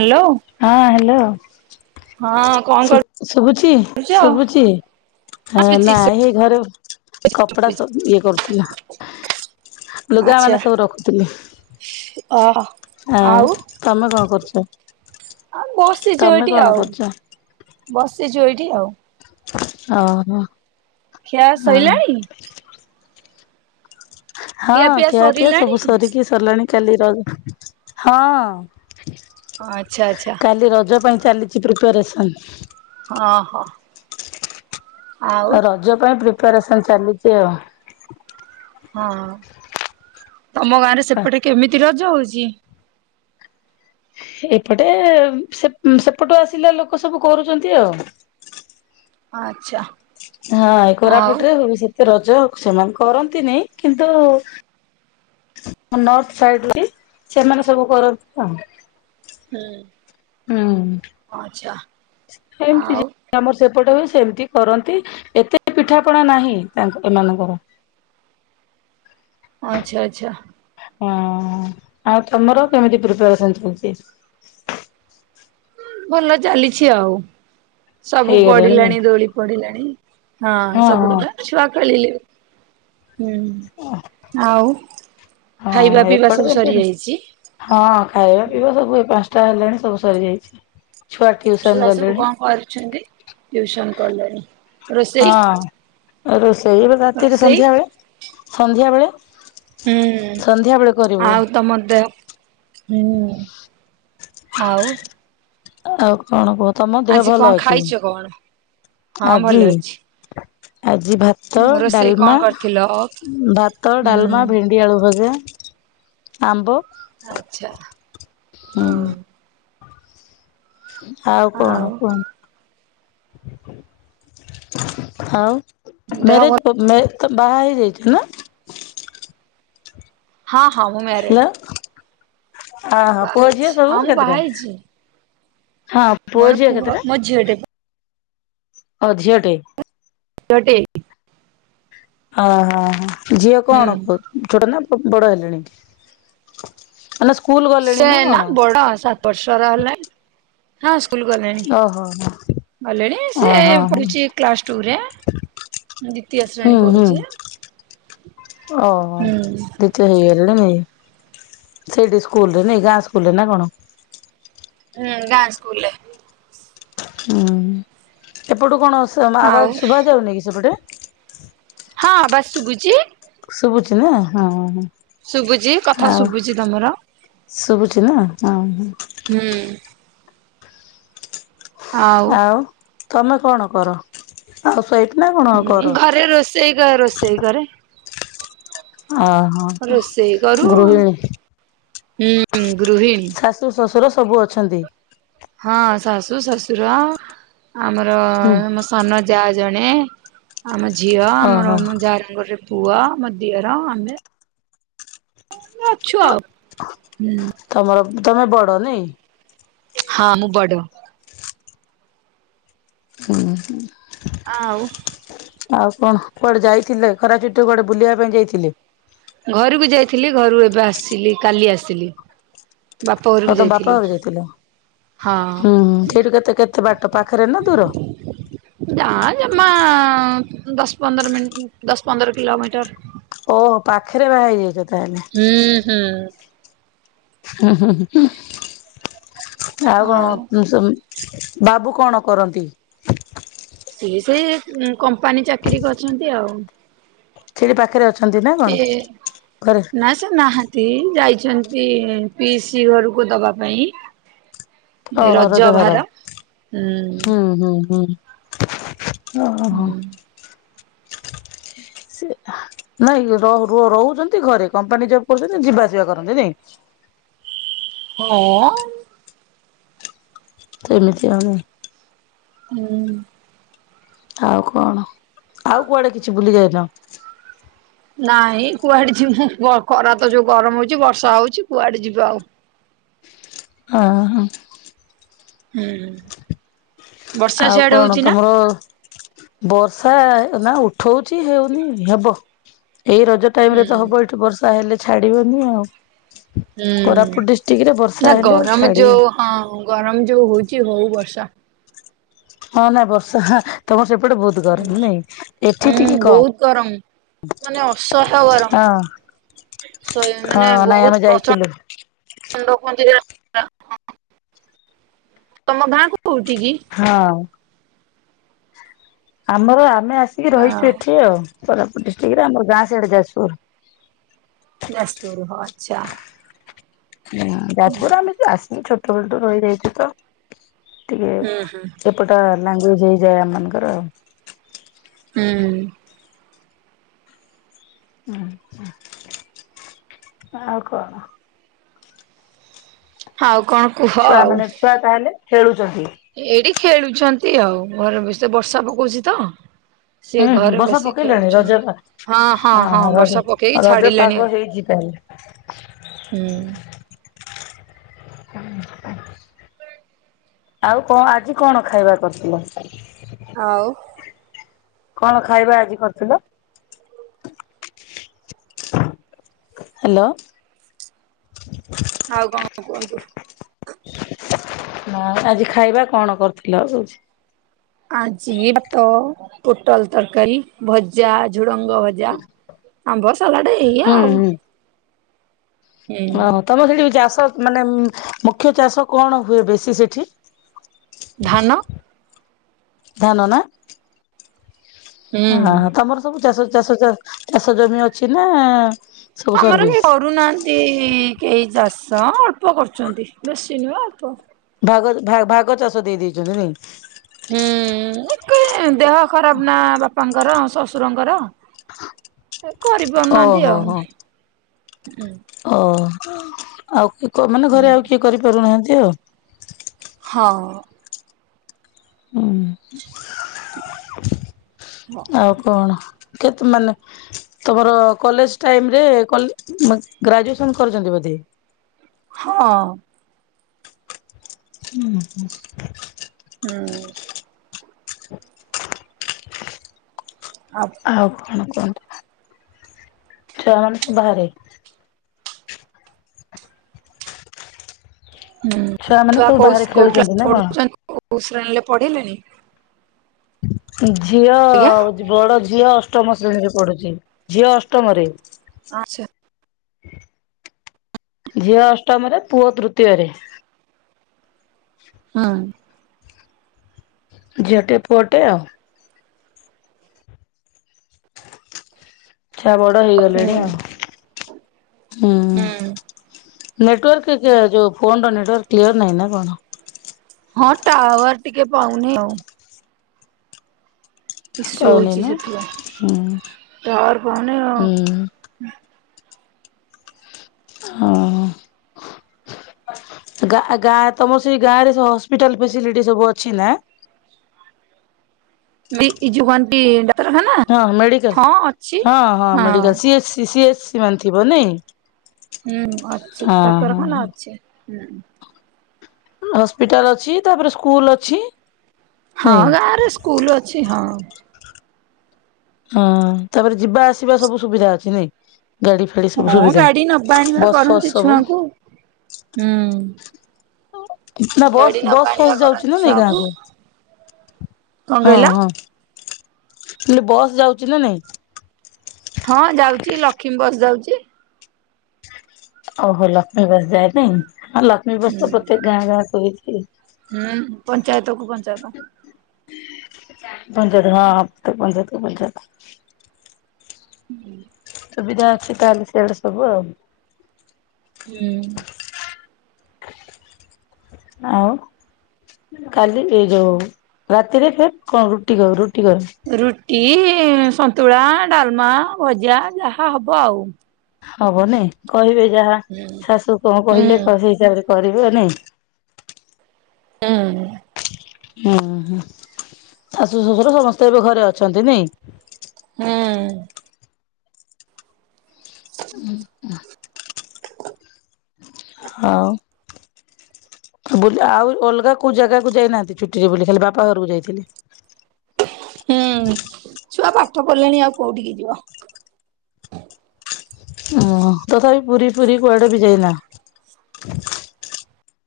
Hello. ହଁ hello. ହଁ କଣ ଶୁ ଶୁଭୁଛି କରୁଛ? ଶୁଭୁଛି? ହ ନାଇ ହେ ଘରେ କପଡା ସ ଇଏ କରୁଥିଲା। ଲୁଗା ମାନେ ସବୁ ରଖୁଥିଲେ। ଅହ। ଆଉ ତମେ କ କରୁଛ? ଆଉ ବସିଛୁ ତମେ ଏଇଠି କଣ ଆଉ କରୁଛ? ବସିଛୁ ଏଇଠି ଆଉ। ଓହ। ଖିଆ ଶଇଲାଣି? ହଁ ଖିଆ ପିଆ ସବୁ ସରିକି ସରିଲାଣି କାଲି ର ହଁ। ଅ ଆଚ୍ଛା ଆଚ୍ଛା। କାଲି ରଜ ପାଇଁ ଚାଲିଛି ପ୍ରିପାରେସନ। ହଁ ହୋ। ରଜ ପାଇଁ ପ୍ରିପାରେସନ ଚାଲିଛି ଆଉ। ହଁ ତମ ଗାଁ ରେ ସେପଟେ କେମିତି ରଜ ହଉଛି? ଏପଟେ ସେ ସେପଟୁ ଆସିଲା ଲୋକ ସବୁ କରୁଛନ୍ତି ଆଉ। ଆଚ୍ଛା। ହଁ ଏ ଆଉ କୋରାପୁଟରେ ହୁଏ ସେତେ ରଜ ସେମାନେ କରନ୍ତିନିଁ। କିନ୍ତୁ ନର୍ଥ ସାଇଡି ବି ସେମାନେ ସବୁ କରନ୍ତି ଆ। ହୁଁ ଆଛା। ହେମିତି ଯେମିତି ଆମର ସେପଟେ ହୁଏ ସେମତି କରନ୍ତି। ଏତେ ପିଠାପଣା ନାହିଁ ତାଙ୍କ ଏମାନଙ୍କର ଆଚ୍ଛା ଆଚ୍ଛା। ଓ ଆଉ ତମର କେମିତି ପ୍ରିପାରେସନ ଚାଲିଛି? ଭଲ ଚାଲିଛି ଆଉ ସବୁ ହେଇଗଲାଣି ନାଇଁ ପଡିଲାଣି ଦୋଳି ପଡିଲାଣି। ହଁ ସବୁ କଥା ଛୁଆ ଖେଳିଲେ ହୁଁ ଆଉ ଖାଇବା ହଁ ପିଇବା ଏପଟେ ସବୁ ଏମିତି ସରିଯାଇଛି? ହଁ ଖାଇବା ପିଇବା ସବୁ ଏ ପାଞ୍ଚଟା ହେଲାଣି ସବୁ ସରିଯାଇଛି। ଛୁଆ ଟିଉସନ ଛୁଆ ସବୁ ଗଲେଣି କଣ କରୁଛନ୍ତି? ଟିଉସନ କଲେଣି ରୋଷେଇ? ହଁ ରୋଷେଇ ରାତିରେ ରୋଷେଇ ସନ୍ଧ୍ୟା ବେଳେ ସନ୍ଧ୍ୟା ବେଳେ ହୁଁ ସନ୍ଧ୍ୟା ବେଳେ କରିବୁ। ଆଉ ତମ ଦେହ ହୁଁ ଆଉ ଆଉ କଣ କୁହ ତମ ଦେହ ଆଜି କଣ ଭଲ ଅଛି ଖାଇଛ କଣ? ହଁ ଭଲ ଆଜି? ଅଛି। ଆଜି ଭାତ ରୋଷେଇ କଣ ଡାଲମା କରିଥିଲ? ଭାତ ଡାଲମା ହୁଁ ଭେ ଣ୍ଡି ଆଳୁ ଭଜା ଆମ୍ବ ଆଚ୍ଛା ହୁଁ। ଆଉ କଣ କୁହ? ଆଉ ଦେହ ଭଲ ମ୍ୟାରେଜ [unintelligible] ତ ବାହା ହେଇଯାଇଛ ନା? ହଁ ହଁ ମୁଁ ମ୍ୟାରେଡ୍। ଅ ହୋ ପୁଅ ଝିଅ ସବୁ ହଁ ମୁଁ ବାହା କେତେଟା ହେଇଛି ହଁ ମୋର ଝିଅ ପୁଅ କେତେଟା ମୋ ଝିଅ ଟେ ହ ଝିଅ ଟେ। [unintelligible] ଟେ ଓହୋ ଝିଅ କଣ ହୁଁ କରୁ ଛୋଟ ନା ବଡ ହେଲେଣି? ଆଲା ସ୍କୁଲ ଗଲେଣି ସେ ନା କଣ ବଡ ସାତ ବର୍ଷର ହେଲେଣି ହଁ ସ୍କୁଲ ଗଲେଣି। ଓହୋ ଗଲେଣି ସେ ଓହୋ ହୋ ପଢୁଛି କ୍ଲାସ ଟୁ ରେ। ଦ୍ଵିତୀୟ ଶ୍ରେଣୀ ପଢୁଛି। ଓ ହୋ ହୁଁ ଦି ତ ହେଇଗଲେଣି ନାଇ ସେଇଠି ସ୍କୁଲ ରେ ନାଇ ଗାଁ ସ୍କୁଲରେ ନା କଣ? ହୁଁ ଗାଁ ସ୍କୁଲରେ। ହୁଁ ଏପଟୁ କଣ ଆଉ ଆବାଜ୍ ଶୁଭା ଯାଉନି କି ସେପଟେ? ହଁ ଆବାସ୍ ଶୁଭୁଛି। ଶୁଭୁଛି ନା ହଁ। ଶୁଭୁଛି କଥା ଆଉ ଶୁଭୁଛି ତମର ଶୁଭୁଛି ନା ହଁ। ହୁଁ। ଆଉ ତମେ କଣ କର ଆଉ [inaudible] କଣ କର? ସେଇ ଘରେ ରୋଷେଇ କରେ। ଓ ହୋ ରୋଷେଇ କରୁ ଗୃହିଣୀ। ହୁଁ ଗୃହିଣୀ। ଶାଶୁ ଶ୍ୱଶୁର ସବୁ ଅଛନ୍ତି? ହଁ ଶାଶୁ ଶଶୁର ଆମର ହୁଁ ମୋ ସାନ ଯା ଜଣେ ଆମ ଝିଅ ଓହୋ ଆମର ଯାଆ‌ ଙ୍କର ପୁଅ ମୋ ଦିଅର ଆମେ ଅଛୁ ଆଉ ହୁଁ। ତମର ତମେ ବଡ ନାଇ? ହଁ ମୁଁ ବଡ। [inaudible] ଆଉ ଆଉ କଣ କୁଆଡେ ଯାଇଥିଲେ ଖରା ଛୁଟି କୁଆଡେ ବୁଲିବା ପାଇଁ ଯାଇଥିଲେ। ଘରକୁ ଯାଇଥିଲି ଘରୁ ଏବେ ଆସିଲି କାଲି ଆସିଲି। ବାପ ଘରକୁ ତଁ ତମ ଯାଇଥିଲୁ। ବାପା ଘରୁ ଯାଇଥିଲ। ହଁ ହୁଁ ସେଇଠୁ କେତେ କେତେ ବାଟ ପାଖରେ ନା ଦୂର। ଯା ଜମା ଦଶ ପନ୍ଦର ମିିନିଟ ଦଶ ପନ୍ଦର କିଲୋମିଟର। ଓହୋ ପାଖରେ ବାହା ହେଇଯାଇଛ ତାହେଲେ। ହୁଁ ହୁଁ। ହୁଁ ହୁଁ ଆଉ କଣ। ବାବୁ କଣ କରନ୍ତି। ସିଏ ସେ କମ୍ପାନୀ ଚାକିରୀ ଅଛନ୍ତି ଆଉ। ସେଠି ପାଖରେ ଅଛନ୍ତି ନା କଣ ଏ ଘରେ? ନା। ସେ ନାହାନ୍ତି ଯାଇଛନ୍ତି ପିସି ଘରକୁ ଦବା ପାଇଁ। ଓହୋ ରଜ ରୋଜଗାର ଭାର ହୁଁ। ହୁଁ ହୁଁ ହୁଁ ଓ ହୋ। ସେ ନାଇଁ ରହୁଛନ୍ତି ଘରେ କମ୍ପାନୀ ଜବ୍ କରୁଛନ୍ତି ଯିବା ଆସିବା କରନ୍ତି ନାଇଁ। ହଁ। ସେମିତି ଆମେ। ହୁଁ। ଆଉ କଣ ଆଉ କୁଆଡେ କିଛି ବୁଲି ଯାଇନ। ନାଇଁ କୁଆଡେ ଯିବୁ ଖରା ତ ଯୋଉ ଗରମ ହଉଛି ବର୍ଷା ହଉଛି କୁଆଡେ ଯିବୁ ଆଉ। ହଁ ହ। ହୁଁ ହୁଁ। ଆଉ କଣ ତମର। ବର୍ଷା ନା ଉଠଉଛି ହେଉନି ହେବ ଏଇ ରଜ। ଟାଇମ ହୁଁ ରେ ତ ହବ ଏଇଠି ବର୍ଷା ହେଲେ ଛାଡିବନି ଆଉ। ହୁଁ। କୋରାପୁଟ ଡିଷ୍ଟ୍ରିକ୍ଟ ରେ ନା ବର୍ଷା ହେଲେ ଆଉ ଗରମ ଛାଡିବ। ଯୋଉ ହଁ ଗରମ ଯୋଉ ହଉଛି ହଉ ବର୍ଷା। ହଁ ନାଇଁ ବର୍ଷା ତମର ସେପଟେ ବହୁତ ଗରମ ନାଇଁ ଏଠି ହୁଁ ଟିକେ ବହୁତ ଗରମ କମ୍। ମାନେ ଅସହ୍ୟ ଗରମ। ହଁ ହଁ ନାଇଁ ଆମେ ଯାଇଥିଲୁ। ରଖନ୍ତି। ତମ ଗାଁ କ କୋଉଠି କି। ହଁ। ଆମର ଆମେ ଆସିକି ହଁ ରହିଛୁ ଏଠି ଆଉ କୋରାପୁଟ ଡିଷ୍ଟ୍ରିକ ରେ ଆମର ଗାଁ ସିଆଡେ ଯାଜପୁର। ହ ଆଚ୍ଛା। ହଁ ଯାଜପରୁ ଆମେ ଆସିନି ଛୋଟବେଳୁ ରହିଯାଇଛୁ ତ ଟିକେ। ହୁଁ ହୁଁ। ପଟା ଲାଙ୍ଗୁଏଜ ହେଇଯାଏ ଆମଙ୍କରଉ। ହୁଁ। ହଁ ଆଉ କହ। ଆଉ କଣ କୁହ ଆଉ। ତାଲେ ଖେଳୁଛନ୍ତି। ଏଇଠି ଖେଳୁଛନ୍ତି ଆଉ ଘରେ ବ ସେ ବର୍ଷା ପକଉଛି ତ ସେ ହୁଁ ଘରେ ବର୍ଷା ବସିିକି ପକେଇଲାଣି ଖେଳୁଛନ୍ତି ରଜ ହଁ ହଁ ହଁ ଓହୋ ରଜ ବର୍ଷା ପକେଇକି ରଜ ଛାଡିଲାଣି ପାଗ ଆଉ। ହେଇଛି ତାହେଲେ ହୁଁ। ହ। ଆଉ କଣ ଆଜି କଣ ଖାଇବା କରିଥିଲ। ଆଉ। କଣ ଖାଇବା ଆଜି କରିୁଥିଲ। ହ୍ୟାଲୋ। ଆଉ କଣ କୁହନ୍ତୁ। ହ ଆଜି ଖାଇବା କଣ କରୁଥିଲ କହୁଛି। ଆଜି ଭାତ ପୋଟଳ ତରକାରୀ। ଭଜା ଝୁଡଙ୍ଗ ଭଜା ଆମ୍ବ ସାଲାଟ ଏଇଆ ଆଉ। ହୁଁ ଓ ହୋ ତମର ସେଠି ଚାଷ ମାନେ ମୁଖ୍ୟ ଚାଷ କଣ ହୁଏ ବେଶୀ ସେଠି? ଧାନ ଧାନ ନା ହ ହଁ ହୁଁ। ହଁ ତମର ସବୁ ଚାଷ ଚାଷ ଚାଷ ଜମି ଅଛି ନା? ସବୁ ଆମର ବି ସର୍ଭିସ କରୁନାହାନ୍ତି। ଏତି କେହି ଚାଷ ଅଳ୍ପ କରୁଛନ୍ତି ବେଶୀ ନୁହେଁ ଅଳ୍ପ। ଭାଗ ଭାଗ ଚାଷ ଦେଇ ଦେଇଛନ୍ତି ନାଇଁ। ହୁଁ ଦେହ ଖରାପ ନା ବାପାଙ୍କର ଶଶୁରଙ୍କର। କରି ପାରୁନାହାନ୍ତି ଓହୋ ଆଉ ହୋ ହୁଁ। ଓ ଆଉ ମାନେ ଘରେ ଆଉ କିଏ କରିପାରୁନାହାନ୍ତି ଆଉ। ହଁ ହୁଁ। ହ। ଆଉ କଣ କେତେ ମାନେ? ତମର କଲେଜ ଟାଇମରେ କଲି ଗ୍ରାଜୁଏସନ କରିଛନ୍ତି ବୋଧେ। ହଁ ହୁଁ ଆ ଆଉ କଣ କୁହନ୍ତୁ ଛୁଆମାନେ ସବୁ ବାହାରେ। ହୁଁ ମାନେ ଛୁଆ ସବୁ କୋଉ ବାହାରେ କୋଉ ଖେଳୁଛନ୍ତି କ୍ଲାସ୍ ନା କଣ? ପଢୁଛନ୍ତି କୋଉ ଶ୍ରେଣୀରେ ପଢିଲେଣିି? ଝିଅ ଆଜ୍ଞା ବଡ ଝିଅ ଅଷ୍ଟମ ଶ୍ରେଣୀରେ ପଢୁଛି ଝିଅ ଅଷ୍ଟମରେ। ଆଛା ଝିଅ ଅଷ୍ଟମରେ ପୁଅ ତୃତୀୟରେ। ହୁଁ ଝିଅଟେ ପୁଅଟେ ଆଉ। ଛୁଆ ବଡ ହେଇଗଲେଣି ହୁଁ ଆଉ। ହୁଁ ନେଟୱାର୍କ ଯୋଉ ଫୋନର ନେଟୱାର୍କ କ୍ଲିୟର ନାହିଁ ନା କଣ? ହଁ ଟାୱାର ଟିକେ ପାଉନି ଆଉ। ଇସୁ ପାଉନି ହେଉଛି ନା? ସେଥିପାଇଁ ହୁଁ ଟାୱାର ପାଉନି ଆଉ। ହୁଁ ହ ଗା ଗା ତମର ସେଇ ଗାଁ ରେ ହସ୍ପିଟାଲ ଫେସିଲିଟି ସବୁ ଅଛି ନା। ବି ଏଇ ଯୋଉ କଣଟି। ହଁ ମେଡିକାଲ୍ ହଁ ହଁ ମେଡିକାଲ୍ ସିଏ ସିଏସି ମାନ ଥିବ ନାଇଁ। ହୁଁ ଅଛି ହଁ ହଁ। ଡାକ୍ତରଖାନା ଅଛି ହୁଁ। ହସ୍ପିଟାଲ ଅଛି ତାପରେ ସ୍କୁଲ ଅଛି। ହଁ ନାଇଁ ଗାଁରେ ସ୍କୁଲ ଅଛି ହଁ। ହଁ ତାପରେ ଯିବା ଆସିବା ସବୁ ସୁବିଧା ଅଛି ନାଇଁ ଗାଡି ଫାଡି ସବୁ ହଁ ସୁବିଧା ଗାଡି ନବା ଆଣିବା ବସ୍ ଫସ୍ କରନ୍ତି ସବୁ ଛୁଆଙ୍କୁ ହୁଁ। ନା ବସ୍ ଗାଡି ନବା ବସ୍ ଆଣିବା ଫସ୍ କରନ୍ତି ଯାଉଛି ନା ନାଇଁ ଛୁଆଙ୍କୁ ଗାଁକୁ। କଣ ହଁ କହିଲ? ହଁ ମୁଁ କହିଲି ବସ୍ ଯାଉଛି ନା ନାଇଁ? ହଁ ଯାଉଛି ଲକ୍ଷ୍ମୀ ବସ୍ ଯାଉଛି। ଓହୋ ଲକ୍ଷ୍ମୀ ବସ୍ ଯାଏ ନାଇଁ ହଁ ଲକ୍ଷ୍ମୀ ବସ୍ ହୁଁ। ତ ପ୍ରତ୍ୟେକ ଗାଁ ଗାଁ ହେଇଛି। ହୁଁ ପଞ୍ଚାୟତ କୁ ପଞ୍ଚାୟତ। ପଞ୍ଚାୟତ ହଁ ହଁ ପଞ୍ଚାୟତକୁ ପଞ୍ଚାୟତ। ହୁଁ [inaudible] ସୁବିଧା ଅଛି ତାହେଲେ ସିଆଡେ ସବୁ ଆଉ। ହୁଁ ଆଉ। କାଲି ଏଇ ଯୋଉଁ ରାତିରେ ଫେର କଣ ରୁଟି କ, ରୁଟି କ ରୁଟି, ସନ୍ତୁଳା, ଡାଲମା, ଭଜା ଯାହା ହେବ ଆଉ ହବ ନାଇଁ କହିବେ ଯାହା ହୁଁ ଶାଶୁ କଣ କହିଲେ ହୁଁ ସେଇ ହିସାବରେ କରିବେ ନାଇଁ। ହୁଁ ହୁଁ ହୁଁ ଶାଶୁ ଶଶୁର ସମସ୍ତେ ଏବେ ଘରେ ଅଛନ୍ତି। ନାଇଁ ହୁଁ ହୁଁ ହ [inaudible] ହ [inaudible] ହଉ ଆଉ ଅଲଗା କୋଉ ଜାଗାକୁ ଯାଇନାହାଁନ୍ତି ଛୁଟିରେ। ବୁଲି ଖାଲି ବାପା ଘରକୁ ଯାଇଥିଲେ। ହୁଁ ଛୁଆ ପାଠ ପଢିଲେଣି ଆଉ କୋଉଠିକି ଯିବ। ଓହ ତଥାପି ପୁରୀ ପୁରୀ କୁଆଡେ ବି ଯାଇନା।